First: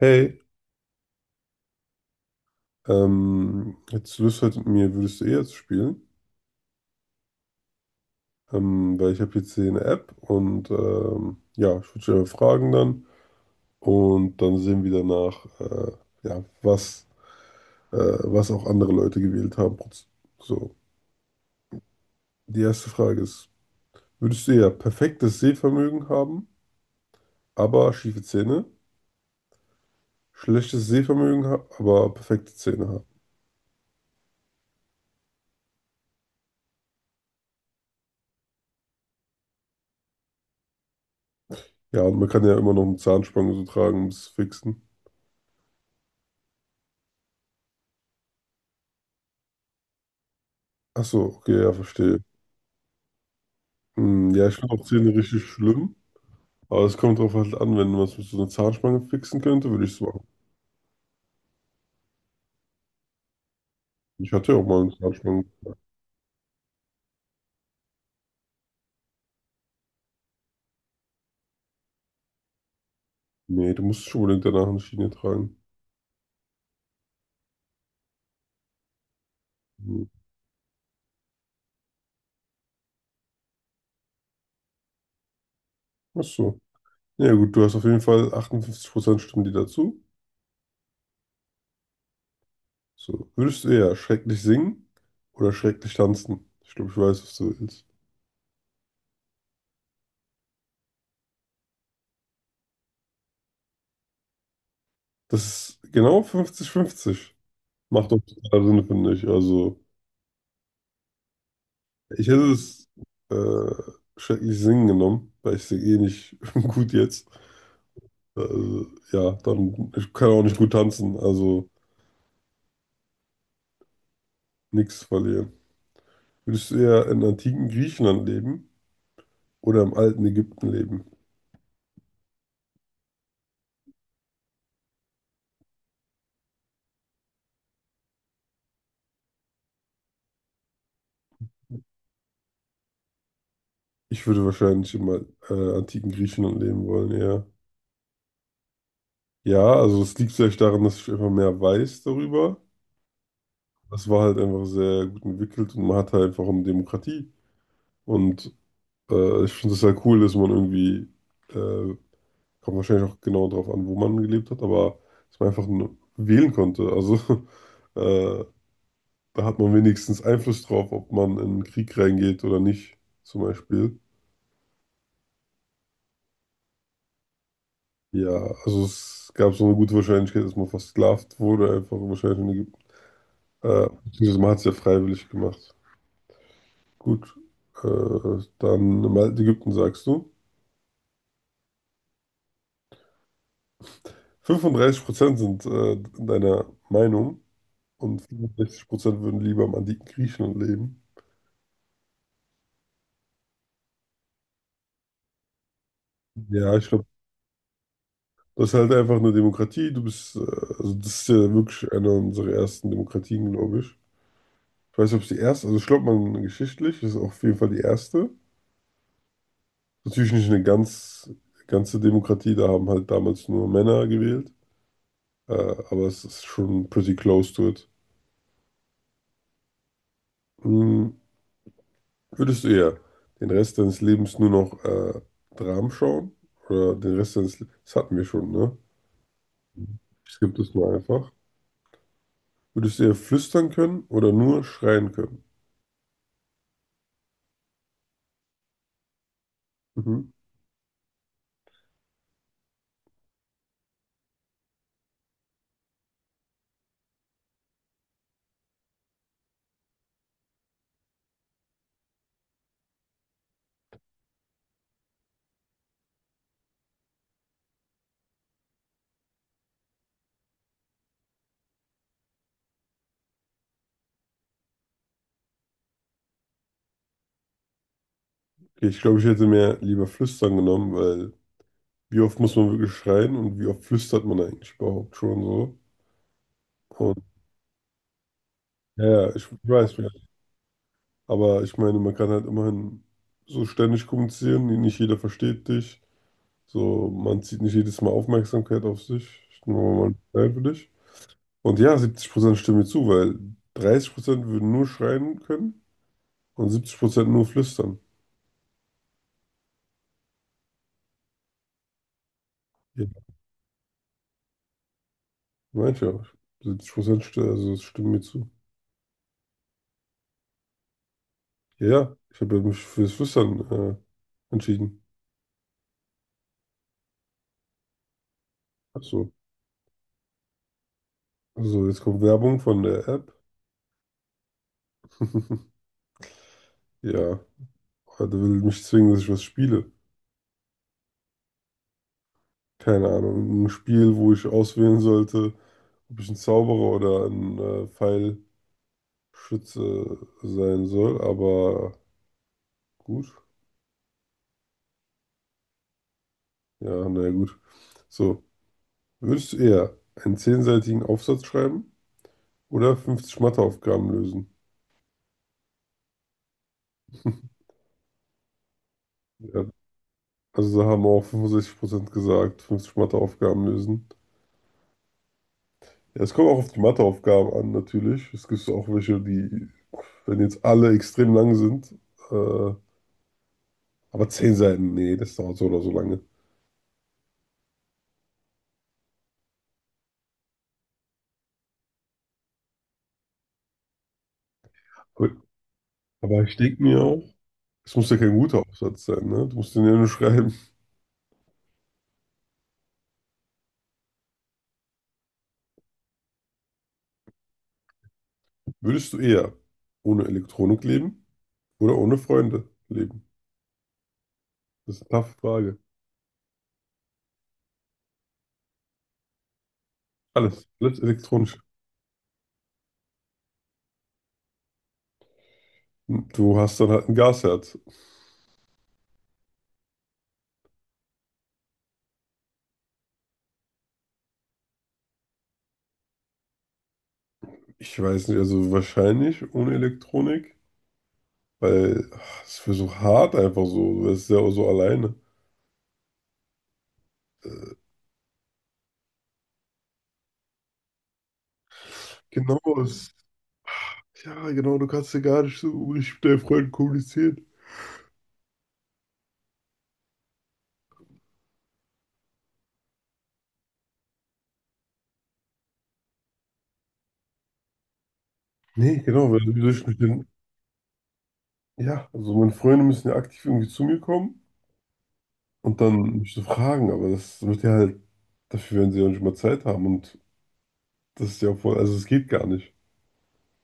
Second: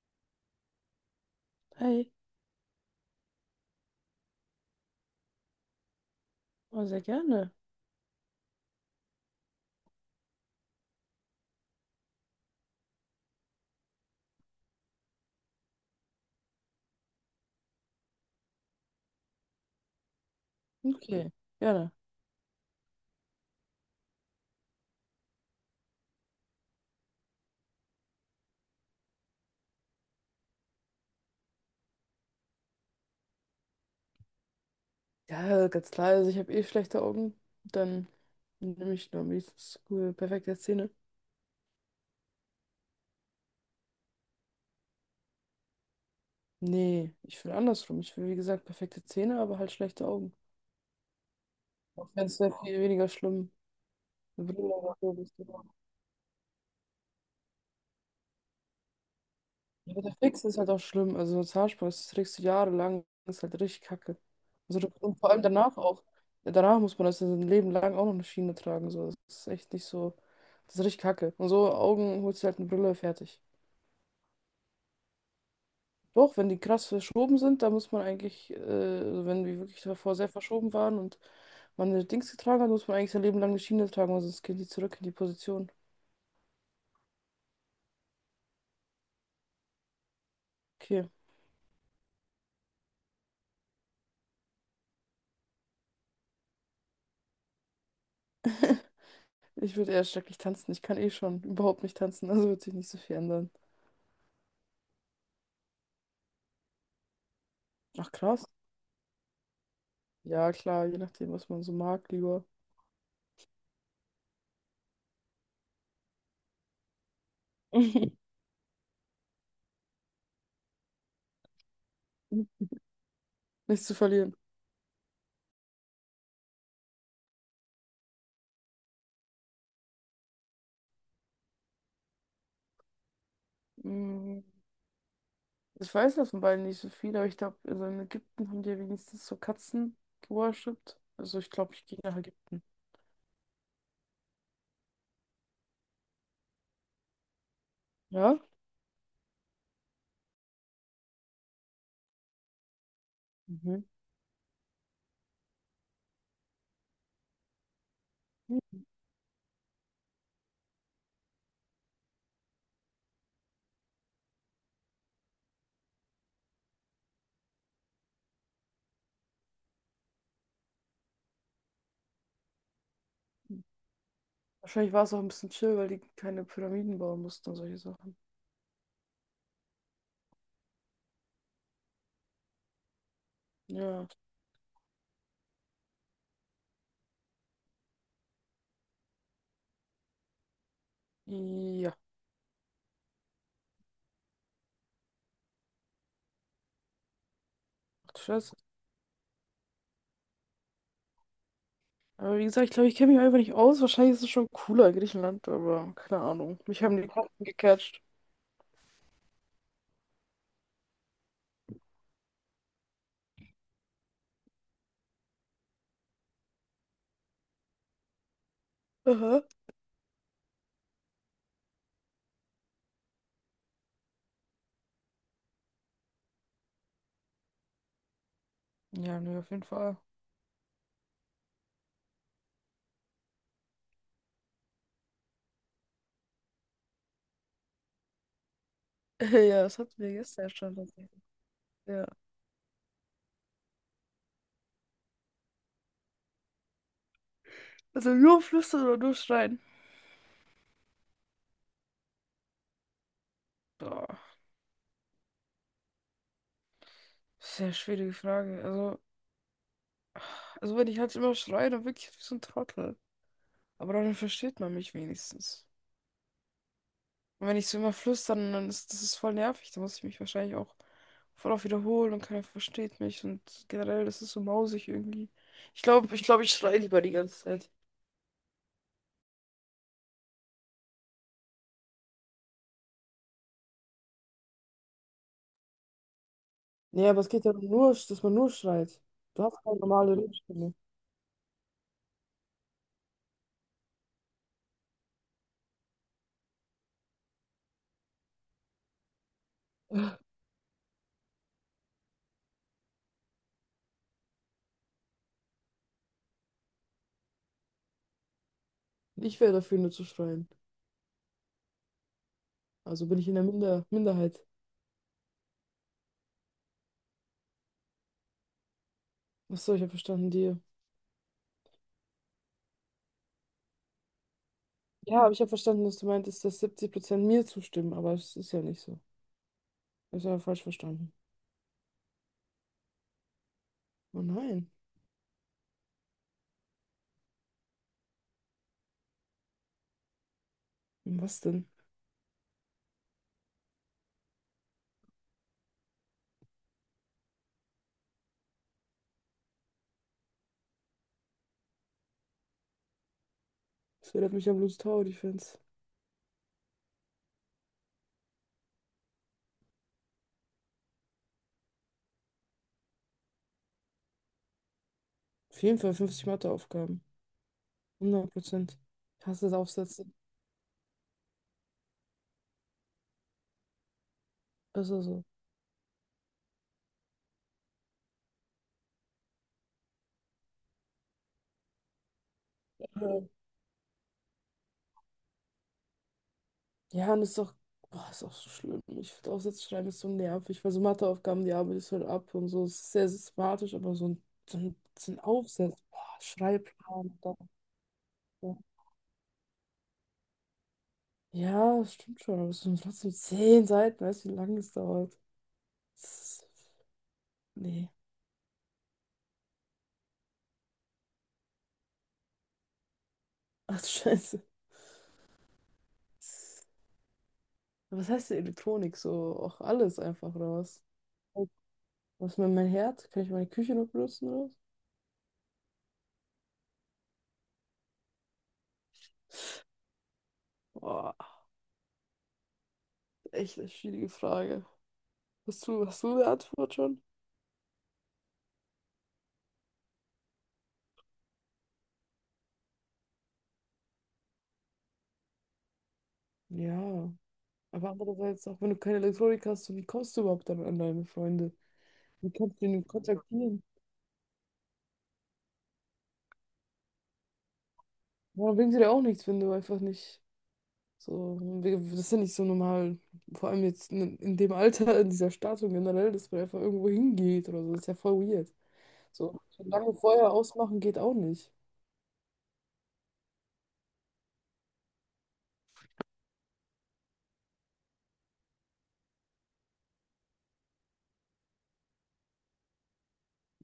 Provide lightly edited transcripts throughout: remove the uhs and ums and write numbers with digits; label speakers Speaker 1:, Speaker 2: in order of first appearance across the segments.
Speaker 1: Hey,
Speaker 2: Hey,
Speaker 1: hättest du Lust heute mit mir, würdest du eh jetzt spielen?
Speaker 2: oh, sehr gerne.
Speaker 1: Weil ich habe jetzt hier eine App und ja, ich würde dich einfach fragen dann und dann sehen wir danach, ja, was, was auch andere Leute gewählt haben. So,
Speaker 2: Okay, gerne.
Speaker 1: die erste Frage ist, würdest du eher perfektes Sehvermögen haben, aber schiefe Zähne? Schlechtes Sehvermögen, ha aber perfekte Zähne haben?
Speaker 2: Ja, ganz klar, also ich habe eh schlechte Augen. Dann nehme ich nur am liebsten cool, perfekte Zähne.
Speaker 1: Ja, und man kann ja immer noch eine Zahnspange so tragen, um es zu fixen.
Speaker 2: Nee, ich will andersrum. Ich will, wie gesagt, perfekte Zähne, aber halt schlechte Augen.
Speaker 1: Ach so, okay, ja,
Speaker 2: Auch
Speaker 1: verstehe.
Speaker 2: wenn es sehr viel weniger schlimm.
Speaker 1: Hm, ja,
Speaker 2: Eine
Speaker 1: ich
Speaker 2: Brille
Speaker 1: finde auch
Speaker 2: oder so
Speaker 1: Zähne
Speaker 2: bist
Speaker 1: richtig
Speaker 2: du da.
Speaker 1: schlimm. Aber es kommt drauf halt an, wenn man es mit so einer Zahnspange fixen könnte, würde ich
Speaker 2: Ja,
Speaker 1: es
Speaker 2: der
Speaker 1: machen.
Speaker 2: Fix ist halt auch schlimm. Also so Zahnspange, das trägst du jahrelang, das ist halt richtig kacke.
Speaker 1: Ich hatte ja auch
Speaker 2: Also,
Speaker 1: mal eine
Speaker 2: und vor allem
Speaker 1: Zahnspange.
Speaker 2: danach auch. Ja, danach muss man das ein Leben lang auch noch eine Schiene tragen. So. Das ist echt nicht so. Das ist richtig kacke. Und so Augen holst du halt eine Brille fertig.
Speaker 1: Nee, du musst schon unbedingt danach eine Schiene tragen.
Speaker 2: Doch, wenn die krass verschoben sind, da muss man eigentlich, also wenn die wirklich
Speaker 1: Hm.
Speaker 2: davor sehr verschoben waren und man eine Dings getragen hat, muss man eigentlich sein Leben lang eine Schiene tragen, weil sonst gehen die zurück in die Position.
Speaker 1: Ach so. Ja gut, du hast auf jeden Fall 58% Stimmen die dazu.
Speaker 2: Okay.
Speaker 1: So, würdest du eher schrecklich singen oder schrecklich tanzen? Ich glaube, ich weiß, was du willst.
Speaker 2: Ich würde eher schrecklich tanzen. Ich kann eh schon überhaupt nicht tanzen, also wird sich nicht so viel ändern.
Speaker 1: Das ist genau 50-50.
Speaker 2: Ach
Speaker 1: Macht doch
Speaker 2: krass.
Speaker 1: total Sinn, finde ich. Also,
Speaker 2: Ja, klar, je nachdem, was man so mag,
Speaker 1: ich
Speaker 2: lieber.
Speaker 1: hätte es äh, schrecklich singen genommen, weil ich singe eh nicht gut jetzt. Also, ja, dann ich kann auch nicht gut tanzen, also
Speaker 2: Nichts zu verlieren.
Speaker 1: nichts verlieren. Würdest du eher in antiken Griechenland leben oder im alten Ägypten leben?
Speaker 2: Mm, Ich weiß ja von beiden nicht so viel, aber ich glaube, also in Ägypten haben die ja wenigstens so Katzen geworshipped. Also ich glaube, ich gehe nach Ägypten.
Speaker 1: Ich würde wahrscheinlich im antiken Griechenland leben wollen, ja.
Speaker 2: Ja?
Speaker 1: Ja, also es liegt vielleicht daran, dass ich einfach mehr weiß darüber.
Speaker 2: Mhm.
Speaker 1: Es war halt einfach sehr gut entwickelt und man hatte einfach eine Demokratie. Und ich finde es halt cool, dass man irgendwie, äh, kommt wahrscheinlich auch genau darauf an, wo man gelebt hat, aber dass man einfach wählen konnte. Also äh, da hat man wenigstens Einfluss drauf, ob man in den Krieg reingeht oder nicht, zum Beispiel.
Speaker 2: Wahrscheinlich war es auch ein bisschen chill, weil die keine Pyramiden bauen mussten und solche Sachen.
Speaker 1: Ja, also es gab so eine gute Wahrscheinlichkeit, dass man versklavt wurde, einfach wahrscheinlich in Ägypten.
Speaker 2: Ja.
Speaker 1: Beziehungsweise man hat es ja freiwillig gemacht. Gut, dann im alten Ägypten sagst du.
Speaker 2: Ja,
Speaker 1: 35% sind deiner Meinung
Speaker 2: ach
Speaker 1: und
Speaker 2: Scheiße.
Speaker 1: 65% würden lieber im antiken Griechenland leben.
Speaker 2: Aber wie gesagt, ich glaube, ich kenne mich einfach nicht aus. Wahrscheinlich ist es schon cooler in Griechenland, aber keine Ahnung.
Speaker 1: Ja,
Speaker 2: Mich
Speaker 1: ich
Speaker 2: haben
Speaker 1: glaube,
Speaker 2: die Karten gecatcht.
Speaker 1: das ist halt einfach eine Demokratie. Du bist, also das ist ja wirklich eine unserer ersten Demokratien, glaube ich. Ich weiß nicht, ob es die erste, also ich glaube, man geschichtlich ist auf jeden Fall die erste.
Speaker 2: Aha.
Speaker 1: Natürlich nicht eine ganze Demokratie, da haben halt damals nur Männer gewählt, aber es ist schon pretty close to it.
Speaker 2: Ja, nee, auf jeden Fall.
Speaker 1: Hm, würdest du eher den Rest deines Lebens nur noch Dramen schauen? Oder den Rest deines Lebens, das hatten wir schon, ne?
Speaker 2: Ja, das hatten wir
Speaker 1: Ich
Speaker 2: gestern
Speaker 1: skippe das
Speaker 2: schon
Speaker 1: mal
Speaker 2: tatsächlich.
Speaker 1: einfach.
Speaker 2: Ja.
Speaker 1: Würdest du eher flüstern können oder nur schreien können?
Speaker 2: Also nur flüstern oder nur schreien?
Speaker 1: Mhm.
Speaker 2: Boah, sehr schwierige Frage. Also, wenn ich halt immer schreie, dann wirklich wie so ein Trottel. Aber dann versteht man mich wenigstens. Und wenn ich so immer flüstern, dann ist das ist voll nervig. Da muss ich mich wahrscheinlich auch voll oft wiederholen und keiner versteht mich. Und generell, das ist so mausig irgendwie. Ich glaube, ich schreie lieber die ganze Zeit.
Speaker 1: Okay, ich glaube, ich hätte mir lieber flüstern genommen, weil wie oft muss man wirklich schreien und wie oft flüstert man eigentlich überhaupt schon so?
Speaker 2: Nee, aber
Speaker 1: Und
Speaker 2: es geht ja nur, dass man nur schreit.
Speaker 1: ja, ja,
Speaker 2: Du
Speaker 1: ich
Speaker 2: hast keine
Speaker 1: weiß ja.
Speaker 2: normale Redstimme.
Speaker 1: Aber ich meine, man kann halt immerhin so ständig kommunizieren, nicht jeder versteht dich. So, man zieht nicht jedes Mal Aufmerksamkeit auf sich. Ich nehme mal einen Teil für dich. Und ja, 70% stimmen mir zu, weil 30% würden nur schreien können und 70% nur flüstern.
Speaker 2: Ich wäre dafür, nur zu schreien. Also bin
Speaker 1: Ja,
Speaker 2: ich in der Minderheit.
Speaker 1: meinte ich ja. 70% st also es stimmen mir zu.
Speaker 2: Achso, ich habe verstanden, dir.
Speaker 1: Ja, ja, ich habe ja mich fürs Flüstern entschieden.
Speaker 2: Ja, aber ich habe verstanden, dass du meintest, dass 70% mir zustimmen, aber es ist ja nicht so.
Speaker 1: Achso.
Speaker 2: Ich habe falsch verstanden.
Speaker 1: So, jetzt kommt Werbung von der App.
Speaker 2: Oh nein.
Speaker 1: Ja, aber der will mich zwingen, dass ich was spiele.
Speaker 2: Was denn?
Speaker 1: Keine Ahnung, ein Spiel, wo ich auswählen sollte, ob ich ein Zauberer oder ein Pfeilschütze sein soll. Aber gut,
Speaker 2: Das erinnert mich an Blues Tower Defense.
Speaker 1: ja, naja, gut. So, würdest du eher einen zehnseitigen Aufsatz schreiben oder 50 Matheaufgaben lösen?
Speaker 2: Auf jeden Fall 50 Matheaufgaben. 100%. Ich hasse das
Speaker 1: Ja,
Speaker 2: Aufsätze. Ist
Speaker 1: also da haben auch 65% gesagt, 50 Matheaufgaben lösen.
Speaker 2: ja so.
Speaker 1: Ja, es kommt auch auf die Matheaufgaben an, natürlich. Es gibt auch welche, die, wenn jetzt alle extrem lang sind, äh,
Speaker 2: Mhm.
Speaker 1: aber 10 Seiten, nee, das dauert so oder so lange.
Speaker 2: Ja, und boah, ist auch so schlimm. Ich finde Aufsätze schreiben ist so nervig, weil so Matheaufgaben, die arbeitest du halt ab und so. Es ist sehr systematisch, aber so ein
Speaker 1: Gut.
Speaker 2: Aufsatz, boah,
Speaker 1: Aber ich denke mir
Speaker 2: Schreibplan.
Speaker 1: auch,
Speaker 2: Da,
Speaker 1: es muss ja kein
Speaker 2: da.
Speaker 1: guter Aufsatz sein, ne? Du musst den ja nur schreiben.
Speaker 2: Ja, das stimmt schon, aber es sind trotzdem 10 Seiten. Weißt du, wie lange es dauert? Das ist, nee.
Speaker 1: Würdest du eher ohne Elektronik leben oder ohne Freunde leben?
Speaker 2: Ach, du Scheiße.
Speaker 1: Das ist eine taffe Frage.
Speaker 2: Aber was heißt denn Elektronik? So, auch alles einfach, oder
Speaker 1: Alles,
Speaker 2: was?
Speaker 1: alles elektronisch.
Speaker 2: Was mit meinem Herd? Kann ich meine Küche noch benutzen?
Speaker 1: Du hast dann halt ein Gasherd.
Speaker 2: Boah, echt eine schwierige Frage. Hast du eine Antwort schon?
Speaker 1: Ich weiß nicht, also wahrscheinlich ohne Elektronik, weil ach, es wäre so hart einfach so. Du wärst ja auch so alleine.
Speaker 2: Ja, aber andererseits, auch wenn du keine Elektronik hast, so wie kommst du überhaupt dann an deine Freunde? Wie
Speaker 1: Genau,
Speaker 2: kannst du ihn
Speaker 1: es,
Speaker 2: kontaktieren?
Speaker 1: ja, genau, du kannst ja gar nicht so richtig mit deinen Freunden kommunizieren.
Speaker 2: Ja, bringt dir ja auch nichts, wenn du einfach nicht so, das ist ja nicht so normal, vor allem jetzt in dem Alter, in dieser Stadt und generell, dass man einfach irgendwo hingeht oder so, das ist ja voll weird.
Speaker 1: Nee, genau,
Speaker 2: So,
Speaker 1: weil wie
Speaker 2: so
Speaker 1: soll ich
Speaker 2: lange
Speaker 1: mit den,
Speaker 2: vorher ausmachen geht auch nicht.
Speaker 1: ja, also meine Freunde müssen ja aktiv irgendwie zu mir kommen und dann mich so fragen, aber das wird ja halt, dafür werden sie ja nicht mal Zeit haben und das ist ja voll, also es geht gar nicht.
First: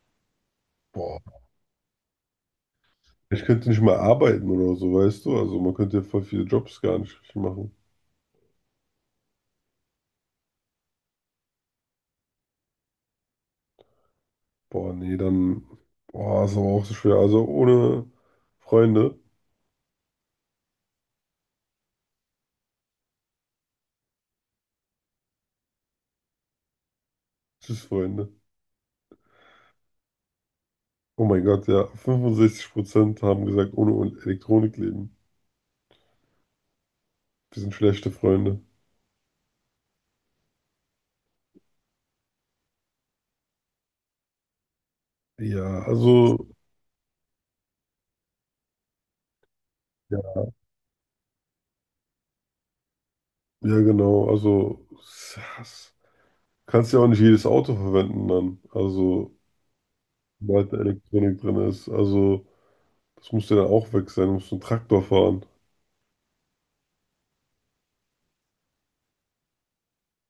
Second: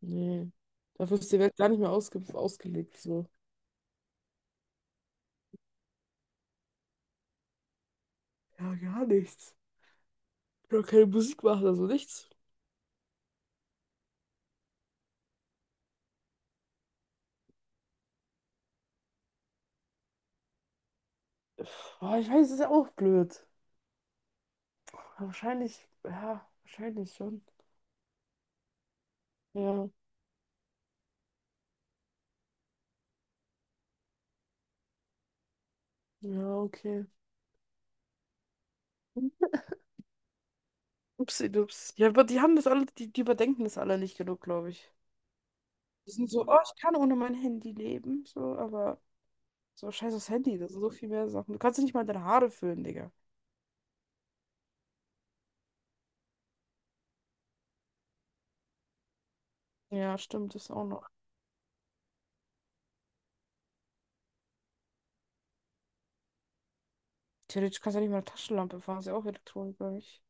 Speaker 2: Nee, dafür
Speaker 1: Boah,
Speaker 2: ist die Welt gar nicht mehr ausgelegt, so.
Speaker 1: ich könnte nicht mal arbeiten oder so, weißt du, also man könnte ja voll viele Jobs gar nicht richtig machen.
Speaker 2: Ja, gar nichts. Ich kann keine Musik machen, also nichts.
Speaker 1: Boah, nee, dann, boah, ist aber auch so schwer, also ohne Freunde,
Speaker 2: Boah, ich weiß, es ist ja auch blöd. Wahrscheinlich, ja, wahrscheinlich schon.
Speaker 1: tschüss Freunde.
Speaker 2: Ja,
Speaker 1: Oh mein Gott, ja. 65% haben gesagt, ohne Elektronik leben.
Speaker 2: ja, okay.
Speaker 1: Wir sind schlechte Freunde.
Speaker 2: Upsi-dups. Ja, aber die haben das alle, die überdenken das alle nicht genug, glaube ich.
Speaker 1: Ja,
Speaker 2: Die sind so,
Speaker 1: also,
Speaker 2: oh, ich kann ohne mein Handy leben, so, aber so scheiß aufs
Speaker 1: ja,
Speaker 2: Handy, das sind so viel mehr Sachen. Du kannst ja nicht mal deine Haare föhnen, Digga.
Speaker 1: ja genau. Also, kannst ja auch nicht jedes Auto verwenden dann. Also,
Speaker 2: Ja, stimmt,
Speaker 1: sobald
Speaker 2: das
Speaker 1: da
Speaker 2: auch noch.
Speaker 1: Elektronik drin ist. Also, das muss ja dann auch weg sein. Du musst einen Traktor fahren.
Speaker 2: Theoretisch kannst du ja nicht mal eine Taschenlampe fahren, ist ja auch Elektronik, glaube ich.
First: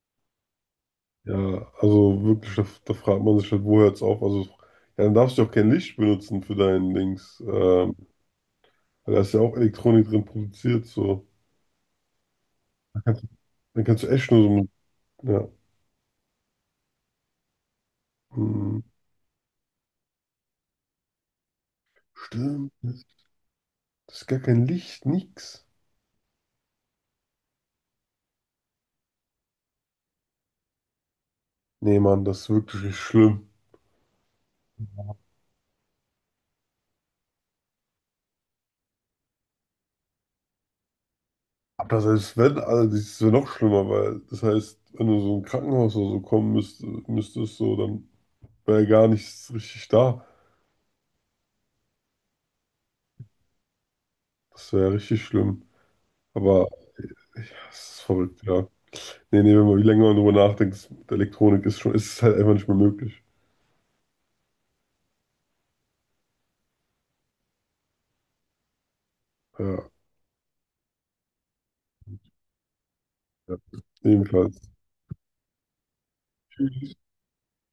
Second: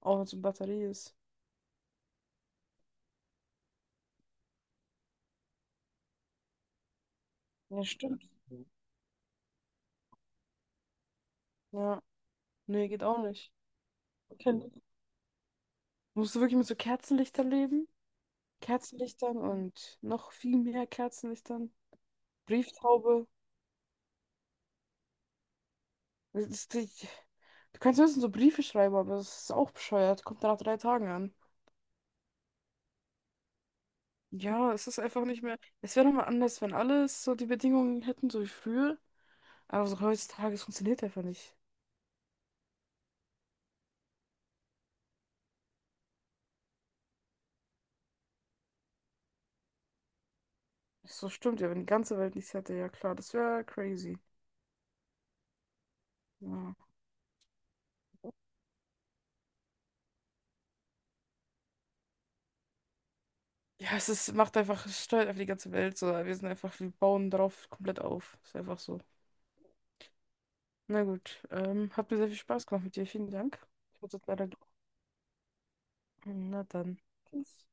Speaker 2: Auch wenn es eine Batterie ist.
Speaker 1: Ja, also wirklich, da fragt man sich halt, wo hört's auf? Also, ja, dann darfst du ja auch kein Licht benutzen für deinen Dings.
Speaker 2: Ja, stimmt.
Speaker 1: Weil da ist ja auch Elektronik drin produziert, so.
Speaker 2: Ja, nee, geht auch nicht.
Speaker 1: Dann kannst du echt nur so
Speaker 2: Okay.
Speaker 1: mit, ja.
Speaker 2: Musst du wirklich mit so Kerzenlichtern leben?
Speaker 1: Mm.
Speaker 2: Kerzenlichtern und noch viel mehr Kerzenlichtern.
Speaker 1: Stimmt.
Speaker 2: Brieftaube.
Speaker 1: Das ist gar kein Licht, nix.
Speaker 2: Das ist die, du kannst höchstens so Briefe schreiben, aber das ist auch bescheuert. Kommt dann nach 3 Tagen an.
Speaker 1: Nee, Mann, das ist wirklich richtig schlimm.
Speaker 2: Ja, es ist einfach nicht mehr. Es wäre nochmal anders, wenn alles so die Bedingungen hätten, so wie früher. Aber so heutzutage, es funktioniert einfach nicht.
Speaker 1: Aber das heißt, wenn, also das ist ja noch schlimmer, weil das heißt, wenn du so ein Krankenhaus oder so kommen müsstest, so, dann wäre ja gar nichts richtig da.
Speaker 2: So stimmt ja, wenn die ganze Welt nichts hätte, ja klar, das wäre crazy.
Speaker 1: Das wäre ja richtig schlimm. Aber
Speaker 2: Ja.
Speaker 1: ja, es ist verrückt, ja. Nee, nee, wenn man wie länger man drüber nachdenkt, mit Elektronik ist schon, ist es halt einfach nicht mehr möglich.
Speaker 2: Ja, es ist, macht einfach, es steuert einfach die ganze Welt so. Wir sind einfach, wir bauen darauf komplett auf. Ist einfach so.
Speaker 1: Ja,
Speaker 2: Na gut, hat mir sehr viel Spaß gemacht mit dir. Vielen
Speaker 1: ja.
Speaker 2: Dank. Ich muss jetzt leider.
Speaker 1: Jedenfalls.
Speaker 2: Na dann. Tschüss.